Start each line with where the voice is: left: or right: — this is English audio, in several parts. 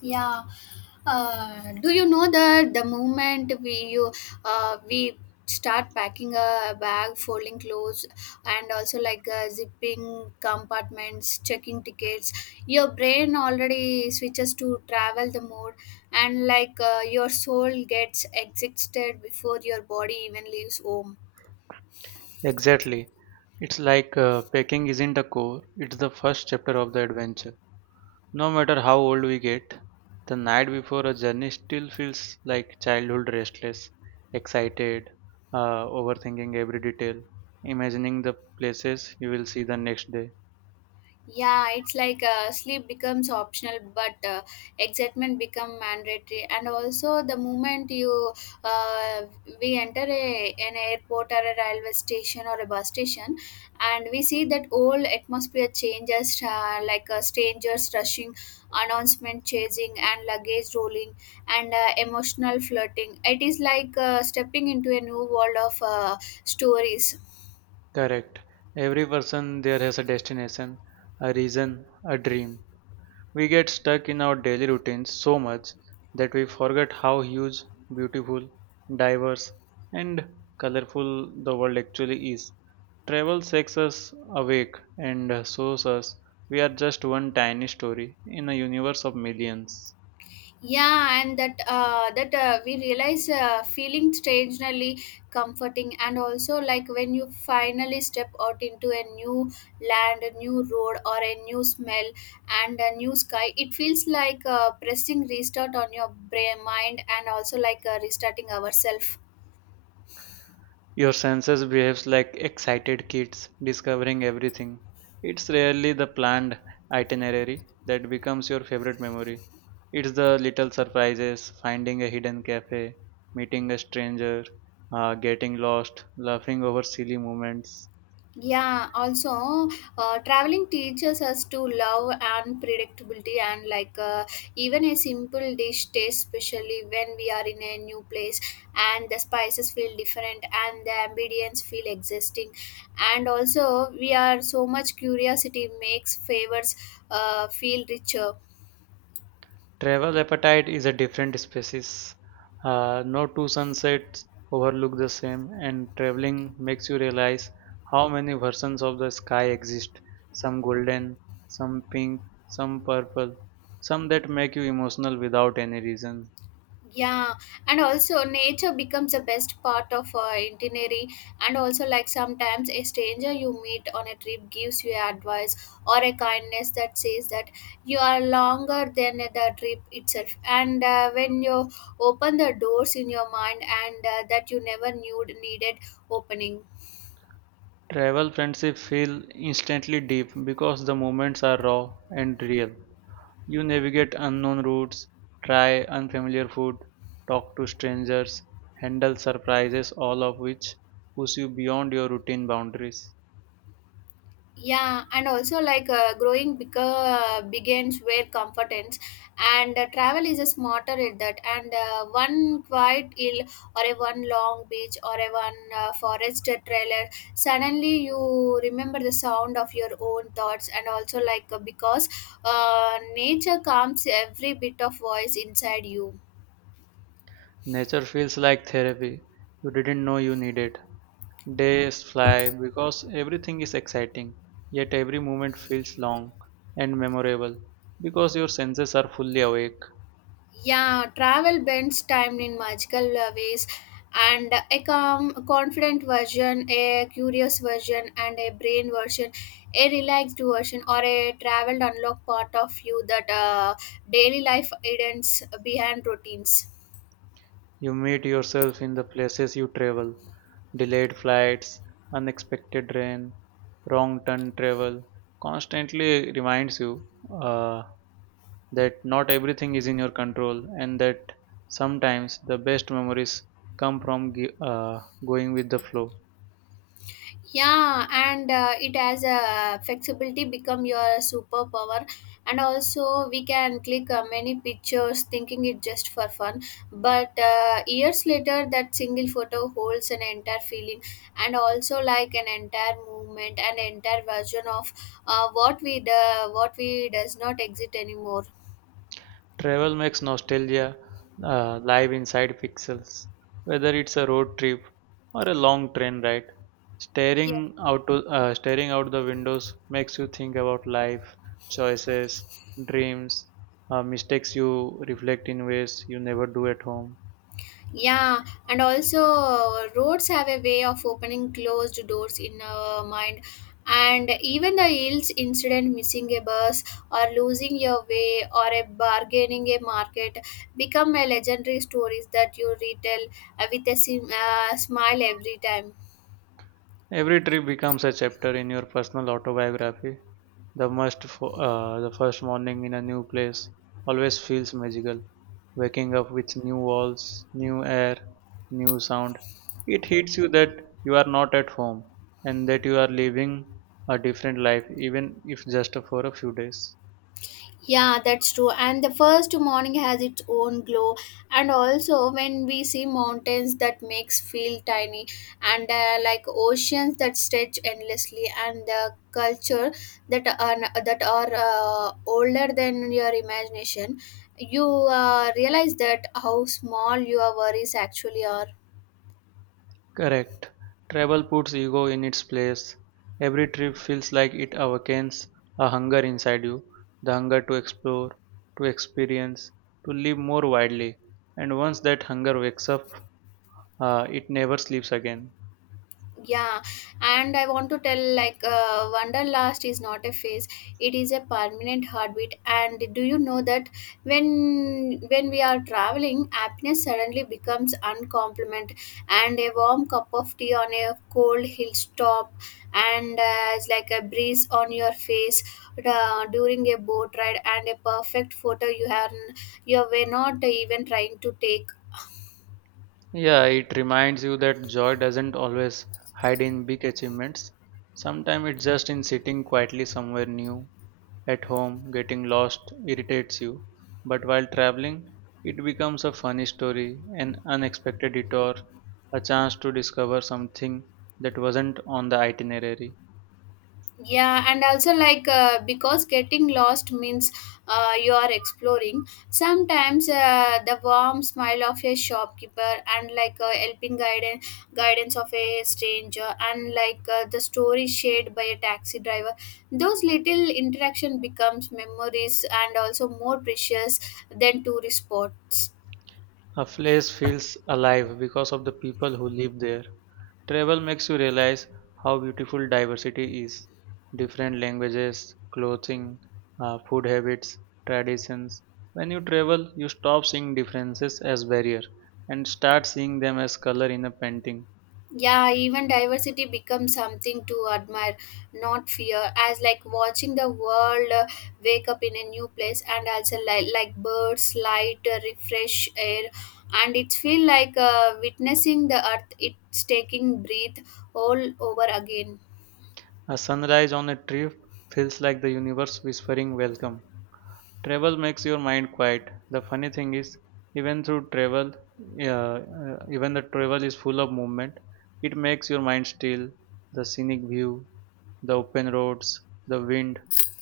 left: Yeah. Do you know that the moment we start packing a bag, folding clothes, and also like zipping compartments, checking tickets, your brain already switches to travel the mode, and like your soul gets exhausted before your body even leaves home.
right: Exactly. It's like packing isn't the core, it's the first chapter of the adventure. No matter how old we get, the night before a journey still feels like childhood restless, excited, overthinking every detail, imagining the places you will see the next day.
left: Yeah, it's like sleep becomes optional but excitement become mandatory. And also the moment you uh, we enter an airport or a railway station or a bus station, and we see that whole atmosphere changes like strangers rushing, announcement chasing, and luggage rolling, and emotional flirting. It is like stepping into a new world of stories.
right: Correct. Every person there has a destination, a reason, a dream. We get stuck in our daily routines so much that we forget how huge, beautiful, diverse, and colorful the world actually is. Travel shakes us awake and shows us we are just one tiny story in a universe of millions.
left: Yeah, and that we realize feeling strangely comforting. And also like when you finally step out into a new land, a new road, or a new smell, and a new sky, it feels like pressing restart on your brain mind, and also like restarting ourselves.
right: Your senses behaves like excited kids discovering everything. It's rarely the planned itinerary that becomes your favorite memory. It's the little surprises, finding a hidden cafe, meeting a stranger, getting lost, laughing over silly moments.
left: Yeah, also traveling teaches us to love and predictability, and like even a simple dish tastes especially when we are in a new place, and the spices feel different and the ambience feel existing, and also we are so much curiosity makes favors feel richer.
right: Travel appetite is a different species. No two sunsets overlook the same, and traveling makes you realize how many versions of the sky exist some golden, some pink, some purple, some that make you emotional without any reason.
left: Yeah, and also nature becomes the best part of itinerary. And also like sometimes a stranger you meet on a trip gives you advice or a kindness that says that you are longer than the trip itself. And when you open the doors in your mind and that you never knew needed opening.
right: Travel friendship feel instantly deep because the moments are raw and real. You navigate unknown routes, try unfamiliar food, talk to strangers, handle surprises, all of which push you beyond your routine boundaries.
left: Yeah, and also like growing bigger begins where competence and travel is a smarter at that. And one quiet hill or a one long beach or a one forest trailer, suddenly you remember the sound of your own thoughts. And also like because nature calms every bit of voice inside you.
right: Nature feels like therapy you didn't know you needed. Days fly because everything is exciting, yet every moment feels long and memorable because your senses are fully awake.
left: Yeah, travel bends time in magical ways, and a calm, confident version, a curious version, and a brain version, a relaxed version, or a traveled unlock part of you that daily life hidden behind routines.
right: You meet yourself in the places you travel, delayed flights, unexpected rain, wrong turn travel constantly reminds you uh, that not everything is in your control and that sometimes the best memories come from going with the flow.
left: Yeah, and it has a flexibility become your superpower. And also we can click many pictures thinking it just for fun, but years later that single photo holds an entire feeling, and also like an entire movement, an entire version of what we does not exist anymore.
right: Travel makes nostalgia live inside pixels, whether it's a road trip or a long train ride.
left: Yeah.
right: Staring out the windows makes you think about life, choices, dreams, mistakes you reflect in ways you never do at home.
left: Yeah, and also roads have a way of opening closed doors in our mind. And even the yields incident, missing a bus or losing your way or a bargaining a market become a legendary stories that you retell with a smile every time.
right: Every trip becomes a chapter in your personal autobiography. The first morning in a new place always feels magical. Waking up with new walls, new air, new sound. It hits you that you are not at home and that you are living a different life even if just for a few days.
left: Yeah, that's true. And the first morning has its own glow. And also, when we see mountains that makes feel tiny, and like oceans that stretch endlessly, and the culture that are older than your imagination, you realize that how small your worries actually are.
right: Correct. Travel puts ego in its place. Every trip feels like it awakens a hunger inside you, the hunger to explore, to experience, to live more widely. And once that hunger wakes up, it never sleeps again.
left: Yeah, and I want to tell like wanderlust is not a phase, it is a permanent heartbeat. And do you know that when we are traveling, happiness suddenly becomes uncompliment, and a warm cup of tea on a cold hilltop, and it's like a breeze on your face during a boat ride, and a perfect photo you have you were not even trying to take.
right: Yeah, it reminds you that joy doesn't always hide in big achievements. Sometimes it's just in sitting quietly somewhere new. At home, getting lost irritates you, but while traveling, it becomes a funny story, an unexpected detour, a chance to discover something that wasn't on the itinerary.
left: Yeah, and also like because getting lost means you are exploring. Sometimes the warm smile of a shopkeeper, and like helping guidance of a stranger, and like the story shared by a taxi driver, those little interaction becomes memories, and also more precious than tourist spots.
right: A place feels alive because of the people who live there. Travel makes you realize how beautiful diversity is. Different languages, clothing, food habits, traditions. When you travel, you stop seeing differences as barrier and start seeing them as color in a painting.
left: Yeah, even diversity becomes something to admire, not fear, as like watching the world wake up in a new place. And also like birds light refresh air, and it feel like witnessing the earth it's taking breath all over again.
right: A sunrise on a tree feels like the universe whispering welcome. Travel makes your mind quiet. The funny thing is, even through travel, even the travel is full of movement, it makes your mind still. The scenic view, the open roads, the wind,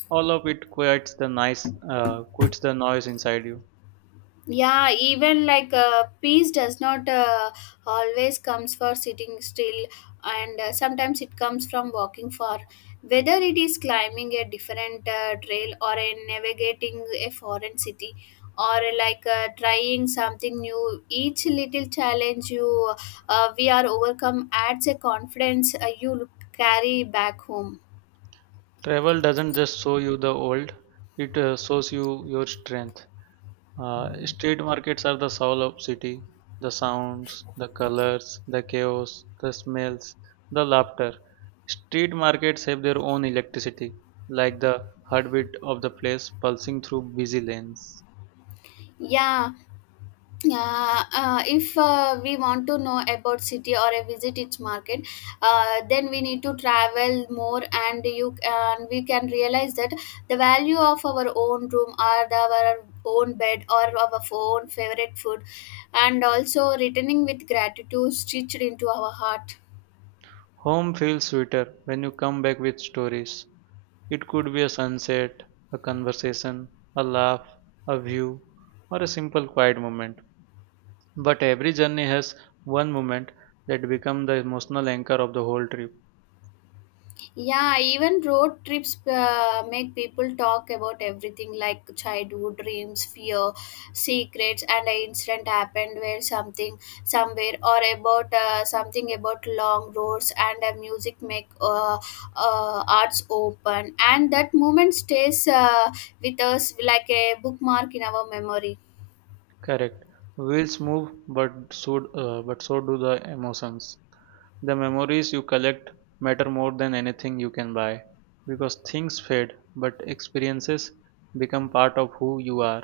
right: all of it quiets the quits the noise inside you.
left: Yeah, even like peace does not always comes for sitting still. And sometimes it comes from walking far, whether it is climbing a different trail or in navigating a foreign city, or like trying something new, each little challenge you we are overcome adds a confidence you carry back home.
right: Travel doesn't just show you the old; it shows you your strength. Street markets are the soul of city. The sounds, the colors, the chaos, the smells, the laughter. Street markets have their own electricity, like the heartbeat of the place pulsing through busy lanes.
left: Yeah. If we want to know about city or a visit its market, then we need to travel more. And you and we can realize that the value of our own room, or our own bed, or our own favorite food, and also returning with gratitude stitched into our heart.
right: Home feels sweeter when you come back with stories. It could be a sunset, a conversation, a laugh, a view, or a simple quiet moment. But every journey has one moment that becomes the emotional anchor of the whole trip.
left: Yeah, even road trips make people talk about everything, like childhood dreams, fear, secrets, and an incident happened where something somewhere, or about something about long roads, and music make arts open. And that moment stays with us like a bookmark in our memory.
right: Correct. Wheels move, but so but so do the emotions. The memories you collect matter more than anything you can buy, because things fade, but experiences become part of who you are.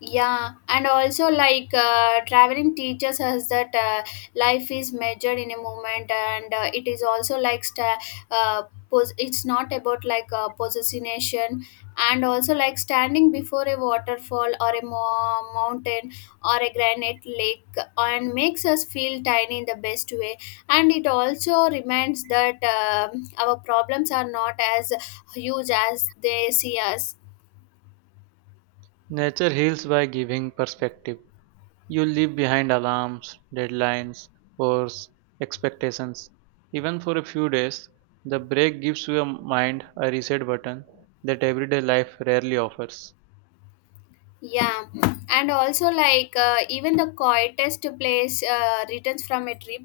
left: Yeah, and also like traveling teaches us that life is measured in a moment, and it is also like uh, it's not about like possession. And also like standing before a waterfall or a mountain or a granite lake, and makes us feel tiny in the best way. And it also reminds that our problems are not as huge as they see us.
right: Nature heals by giving perspective. You leave behind alarms, deadlines, hours, expectations. Even for a few days, the break gives your mind a reset button that everyday life rarely offers.
left: Yeah, and also like even the quietest place returns from a trip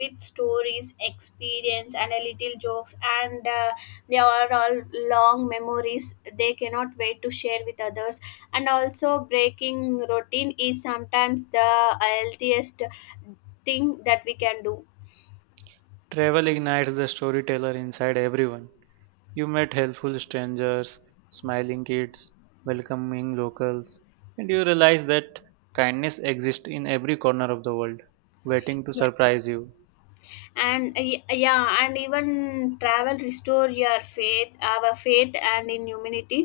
left: with stories, experience, and a little jokes, and they are all long memories. They cannot wait to share with others. And also, breaking routine is sometimes the healthiest thing that we can do.
right: Travel ignites the storyteller inside everyone. You met helpful strangers, smiling kids, welcoming locals, and you realize that kindness exists in every corner of the world, waiting to surprise you.
left: And yeah, and even travel restore your faith our faith and in humanity.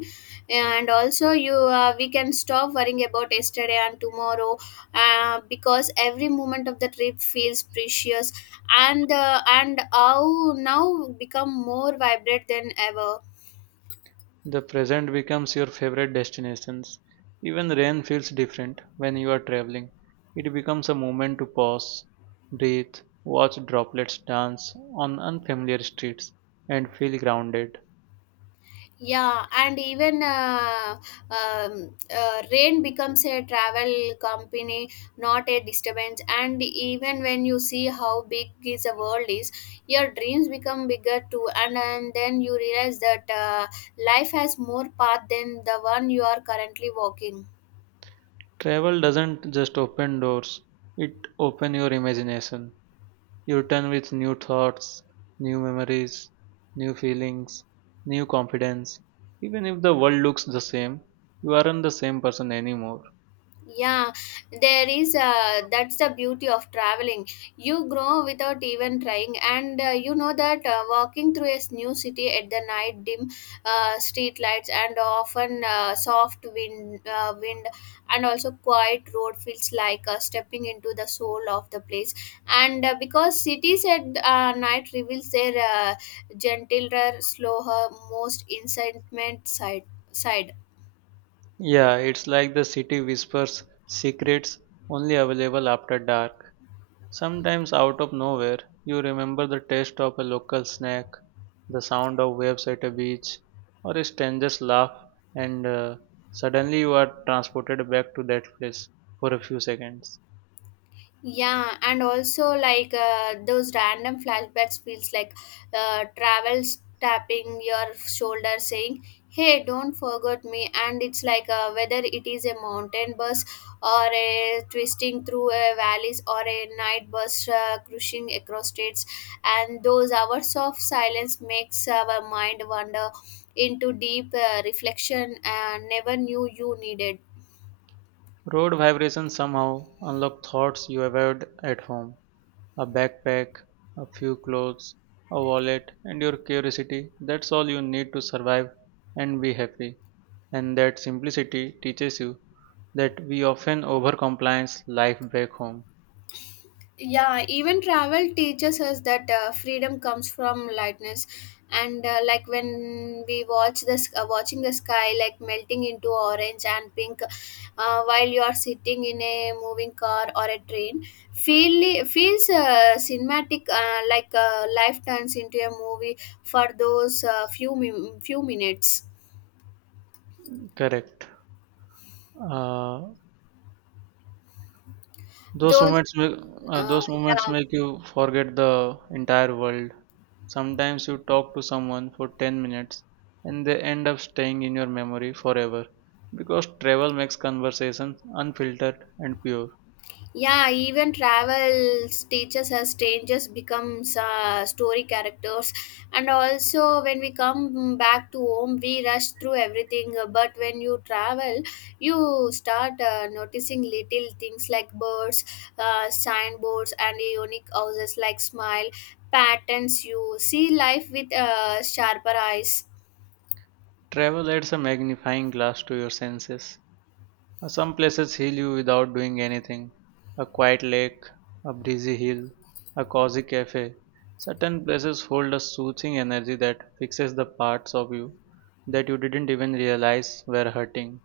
left: And also you we can stop worrying about yesterday and tomorrow, because every moment of the trip feels precious. And how now become more vibrant than ever.
right: The present becomes your favorite destinations. Even rain feels different when you are traveling. It becomes a moment to pause, breathe, watch droplets dance on unfamiliar streets, and feel grounded.
left: Yeah, and even rain becomes a travel company, not a disturbance. And even when you see how big is the world is, your dreams become bigger too. And then you realize that life has more path than the one you are currently walking.
right: Travel doesn't just open doors, it opens your imagination. You return with new thoughts, new memories, new feelings, new confidence. Even if the world looks the same, you aren't the same person anymore.
left: Yeah, there is that's the beauty of traveling. You grow without even trying. And you know that walking through a new city at the night dim street lights, and often soft wind and also quiet road feels like stepping into the soul of the place. And because cities at night reveals their gentler slower most incitement side.
right: Yeah, it's like the city whispers secrets only available after dark. Sometimes, out of nowhere, you remember the taste of a local snack, the sound of waves at a beach, or a stranger's laugh, and suddenly you are transported back to that place for a few seconds.
left: Yeah, and also like those random flashbacks feels like travels tapping your shoulder saying hey, don't forget me. And it's like whether it is a mountain bus or a twisting through a valleys, or a night bus cruising across states, and those hours of silence makes our mind wander into deep reflection, and never knew you needed.
right: Road vibrations somehow unlock thoughts you avoid at home. A backpack, a few clothes, a wallet, and your curiosity. That's all you need to survive and be happy. And that simplicity teaches you that we often overcompliance life back home.
left: Yeah, even travel teaches us that freedom comes from lightness. And like when we watch this watching the sky like melting into orange and pink, while you are sitting in a moving car or a train, feels cinematic, like life turns into a movie for those few minutes.
right: Correct. Uh, those
left: Those
right: moments make
left: uh,
right: those moments
left: yeah.
right: make you forget the entire world. Sometimes you talk to someone for 10 minutes and they end up staying in your memory forever because travel makes conversations unfiltered and pure.
left: Yeah, even travels teaches us strangers becomes story characters, and also when we come back to home, we rush through everything. But when you travel, you start noticing little things like birds, signboards, and unique houses like smile patterns. You see life with sharper eyes.
right: Travel adds a magnifying glass to your senses. Some places heal you without doing anything a quiet lake, a breezy hill, a cozy cafe. Certain places hold a soothing energy that fixes the parts of you that you didn't even realize were hurting.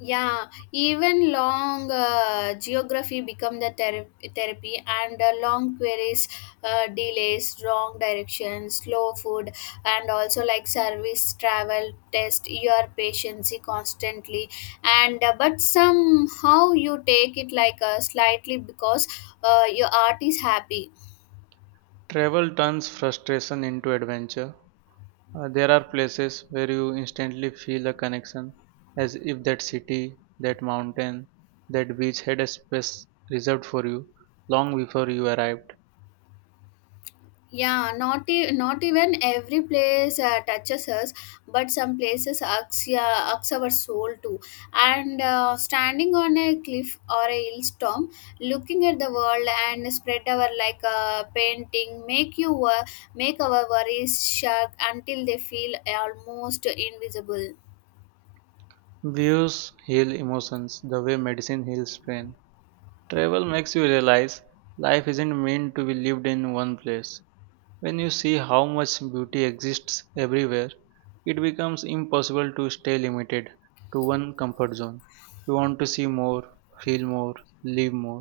left: Yeah, even long geography become the therapy, and long queries, delays, wrong directions, slow food, and also like service, travel test your patience constantly. And but somehow you take it like a slightly, because your art is happy.
right: Travel turns frustration into adventure There are places where you instantly feel a connection, as if that city, that mountain, that beach had a space reserved for you long before you arrived.
left: Yeah, not even every place touches us, but some places irks, yeah, irks our soul too. And standing on a cliff or a hillstorm, looking at the world and spread our like a painting make you make our worries shock until they feel almost invisible.
right: Views heal emotions the way medicine heals pain. Travel makes you realize life isn't meant to be lived in one place. When you see how much beauty exists everywhere, it becomes impossible to stay limited to one comfort zone. You want to see more, feel more, live more.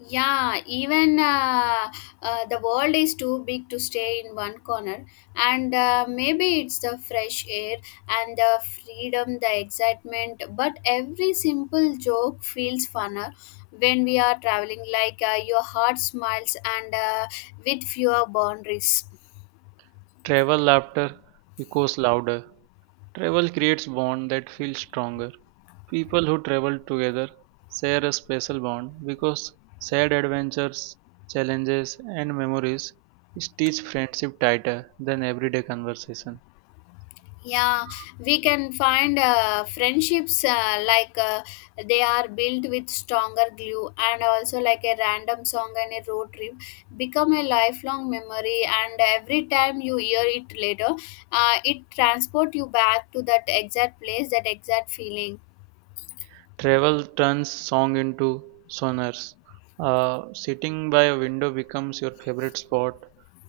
left: Yeah, even the world is too big to stay in one corner. And maybe it's the fresh air and the freedom, the excitement. But every simple joke feels funner when we are traveling, like your heart smiles, and with fewer boundaries.
right: Travel laughter echoes louder. Travel creates bond that feels stronger. People who travel together share a special bond because shared adventures, challenges, and memories stitch friendship tighter than everyday conversation.
left: Yeah, we can find friendships, they are built with stronger glue. And also like a random song and a road trip become a lifelong memory, and every time you hear it later it transport you back to that exact place, that exact feeling.
right: Travel turns song into sonars. Sitting by a window becomes your favorite spot,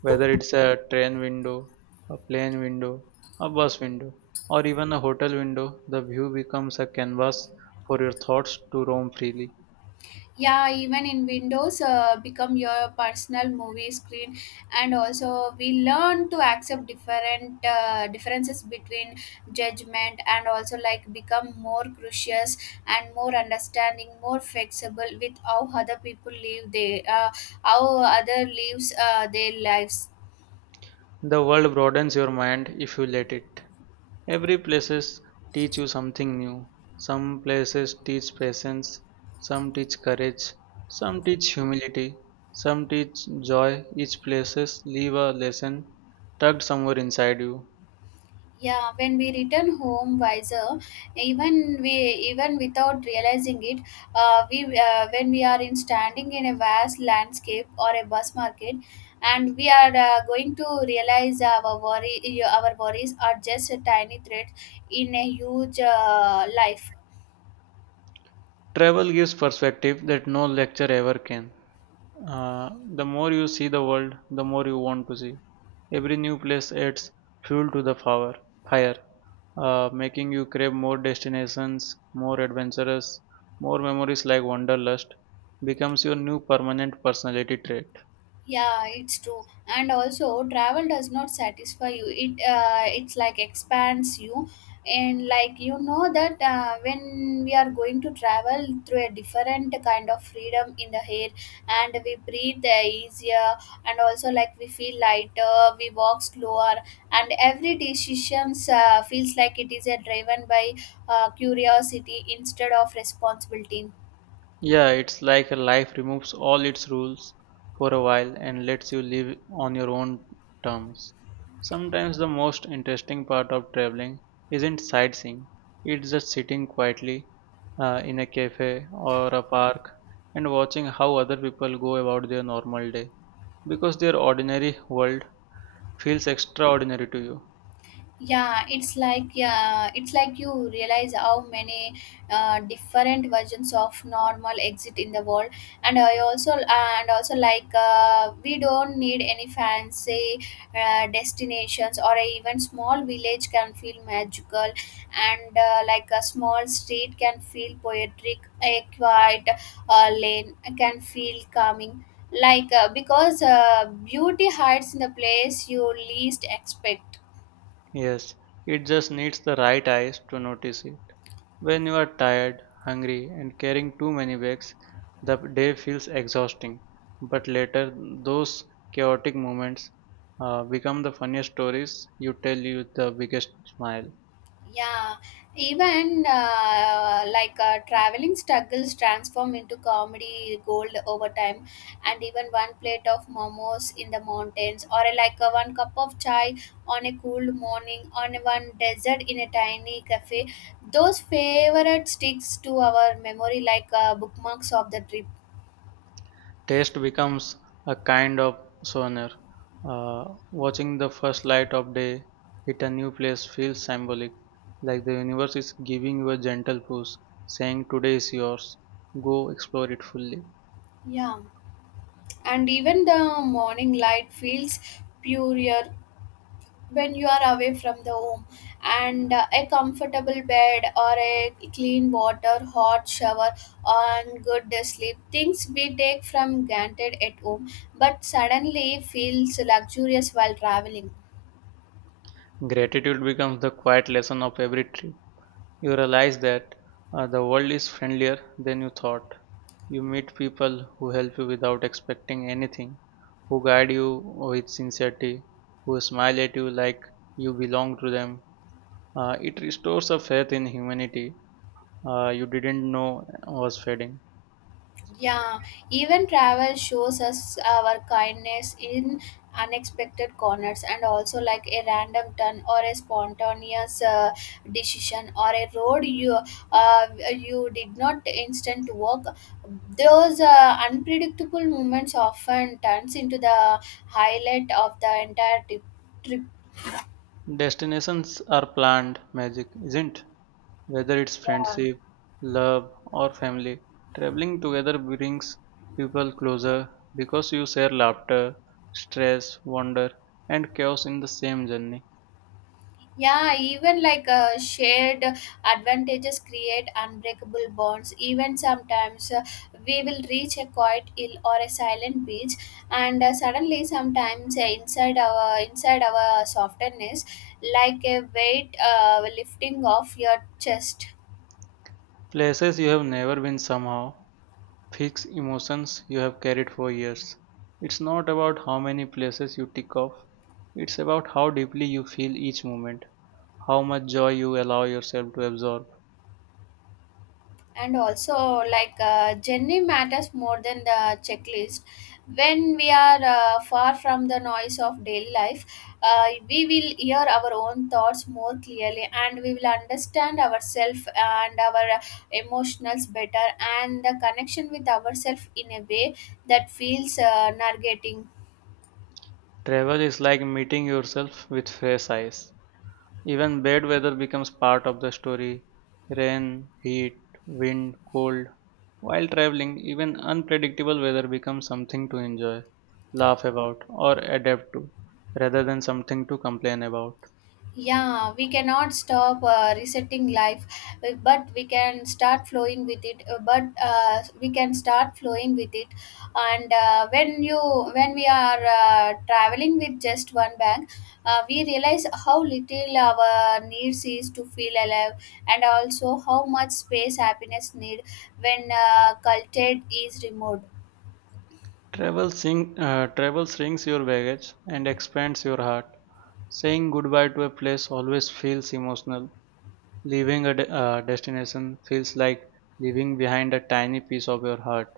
right: whether it's a train window, a plane window, a bus window, or even a hotel window. The view becomes a canvas for your thoughts to roam freely.
left: Yeah, even in windows become your personal movie screen. And also we learn to accept different differences between judgment, and also like become more gracious and more understanding, more flexible with how other people live, they how other lives their lives.
right: The world broadens your mind if you let it. Every places teach you something new. Some places teach patience, some teach courage, some teach humility, some teach joy. Each places leave a lesson tucked somewhere inside you.
left: Yeah, when we return home wiser, even we even without realizing it, we when we are in standing in a vast landscape or a bus market, and we are going to realize our worries are just a tiny thread in a huge life.
right: Travel gives perspective that no lecture ever can. Uh, the more you see the world, the more you want to see. Every new place adds fuel to the fire, fire, making you crave more destinations, more adventurous, more memories like wanderlust becomes your new permanent personality trait.
left: Yeah, it's true. And also, travel does not satisfy you. It's like expands you, and like you know that when we are going to travel through a different kind of freedom in the air, and we breathe easier, and also like we feel lighter, we walk slower, and every decisions feels like it is driven by curiosity instead of responsibility.
right: Yeah, it's like a life removes all its rules for a while and lets you live on your own terms. Sometimes the most interesting part of traveling isn't sightseeing, it's just sitting quietly in a cafe or a park and watching how other people go about their normal day because their ordinary world feels extraordinary to you.
left: Yeah, it's like you realize how many different versions of normal exit in the world. And also we don't need any fancy destinations, or a even small village can feel magical. And a small street can feel poetic, a quiet lane can feel calming, because beauty hides in the place you least expect.
right: Yes, it just needs the right eyes to notice it. When you are tired, hungry, and carrying too many bags, the day feels exhausting. But later, those chaotic moments become the funniest stories you tell you with the biggest smile.
left: Yeah, even like traveling struggles transform into comedy gold over time. And even one plate of momos in the mountains, or one cup of chai on a cool morning on one desert in a tiny cafe, those favorite sticks to our memory like bookmarks of the trip.
right: Taste becomes a kind of souvenir. Uh, Watching the first light of day hit a new place feels symbolic, like the universe is giving you a gentle push, saying, Today is yours. Go explore it fully.
left: Yeah, and even the morning light feels purer when you are away from the home. And a comfortable bed or a clean water hot shower and good sleep, things we take from granted at home, but suddenly feels luxurious while traveling.
right: Gratitude becomes the quiet lesson of every trip. You realize that the world is friendlier than you thought. You meet people who help you without expecting anything, who guide you with sincerity, who smile at you like you belong to them. It restores a faith in humanity you didn't know was fading.
left: Yeah, even travel shows us our kindness in unexpected corners. And also like a random turn or a spontaneous decision, or a road you uh, you did not instant walk, those unpredictable moments often turns into the highlight of the entire trip.
right: Destinations are planned, magic isn't. Whether it's
left: Yeah,
right: friendship, love, or family, traveling together brings people closer because you share laughter, stress, wonder, and chaos in the same journey.
left: Yeah, even like shared advantages create unbreakable bonds. Even sometimes we will reach a quiet hill or a silent beach, and suddenly sometimes inside our softness, like a weight lifting off your chest.
right: Places you have never been somehow fix emotions you have carried for years. It's not about how many places you tick off, it's about how deeply you feel each moment, how much joy you allow yourself to absorb.
left: And also like journey matters more than the checklist. When we are far from the noise of daily life, we will hear our own thoughts more clearly, and we will understand ourselves and our emotions better, and the connection with ourselves in a way that feels narrating.
right: Travel is like meeting yourself with fresh eyes. Even bad weather becomes part of the story. Rain, heat, wind, cold. While traveling, even unpredictable weather becomes something to enjoy, laugh about, or adapt to, rather than something to complain about.
left: Yeah, we cannot stop resetting life, but we can start flowing with it but we can start flowing with it. And when we are traveling with just one bag, we realize how little our needs is to feel alive, and also how much space happiness need when culture is removed.
right: Travel shrinks your baggage and expands your heart. Saying goodbye to a place always feels emotional. Destination feels like leaving behind a tiny piece of your heart.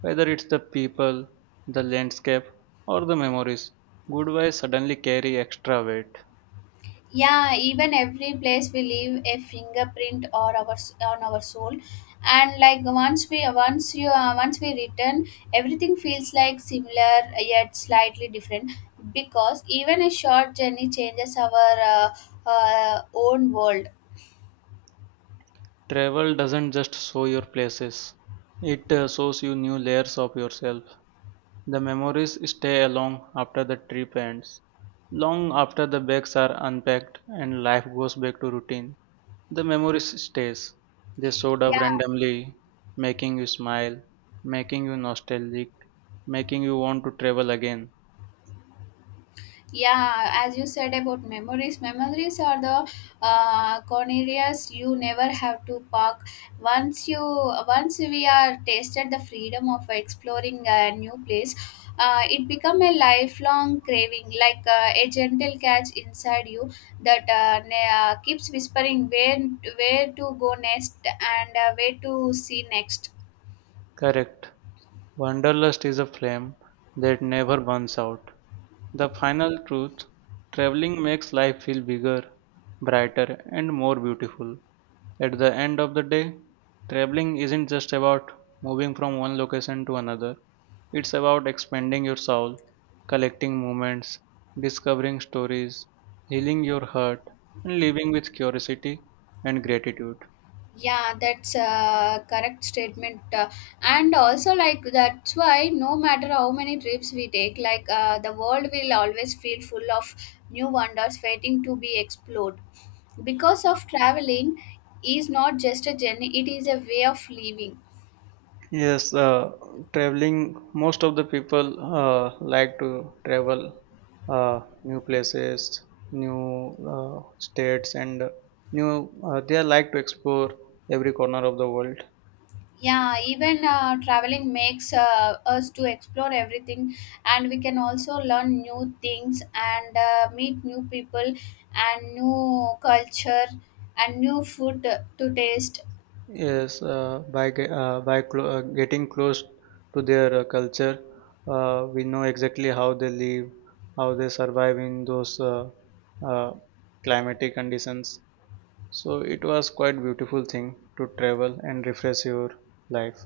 right: Whether it's the people, the landscape, or the memories, goodbyes suddenly carry extra weight.
left: Yeah, even every place we leave a fingerprint or our on our soul. And like once we return, everything feels like similar yet slightly different, because even a short journey changes our own world.
right: Travel doesn't just show your places, it shows you new layers of yourself. The memories stay along after the trip ends. Long after the bags are unpacked and life goes back to routine, the memories stays. They showed up
left: Yeah.
right: randomly, making you smile, making you nostalgic, making you want to travel again.
left: Yeah, as you said about memories, memories are the cornerias you never have to park. Once you, once we are tasted the freedom of exploring a new place, it become a lifelong craving, like a gentle catch inside you that keeps whispering where to go next, and where to see next.
right: Correct. Wanderlust is a flame that never burns out. The final truth traveling makes life feel bigger, brighter, and more beautiful. At the end of the day, traveling isn't just about moving from one location to another, it's about expanding your soul, collecting moments, discovering stories, healing your heart, and living with curiosity and gratitude.
left: Yeah, that's a correct statement. And also, like, that's why no matter how many trips we take, like, the world will always feel full of new wonders waiting to be explored. Because of traveling is not just a journey, it is a way of living.
right: Yes, traveling. Most of the people like to travel new places, new states, and new. They like to explore every corner of the world.
left: Yeah, even traveling makes us to explore everything, and we can also learn new things, and meet new people, and new culture, and new food to taste.
right: Yes, by ge- by clo- getting close to their culture, we know exactly how they live, how they survive in those uh, climatic conditions, so it was quite beautiful thing to travel and refresh your life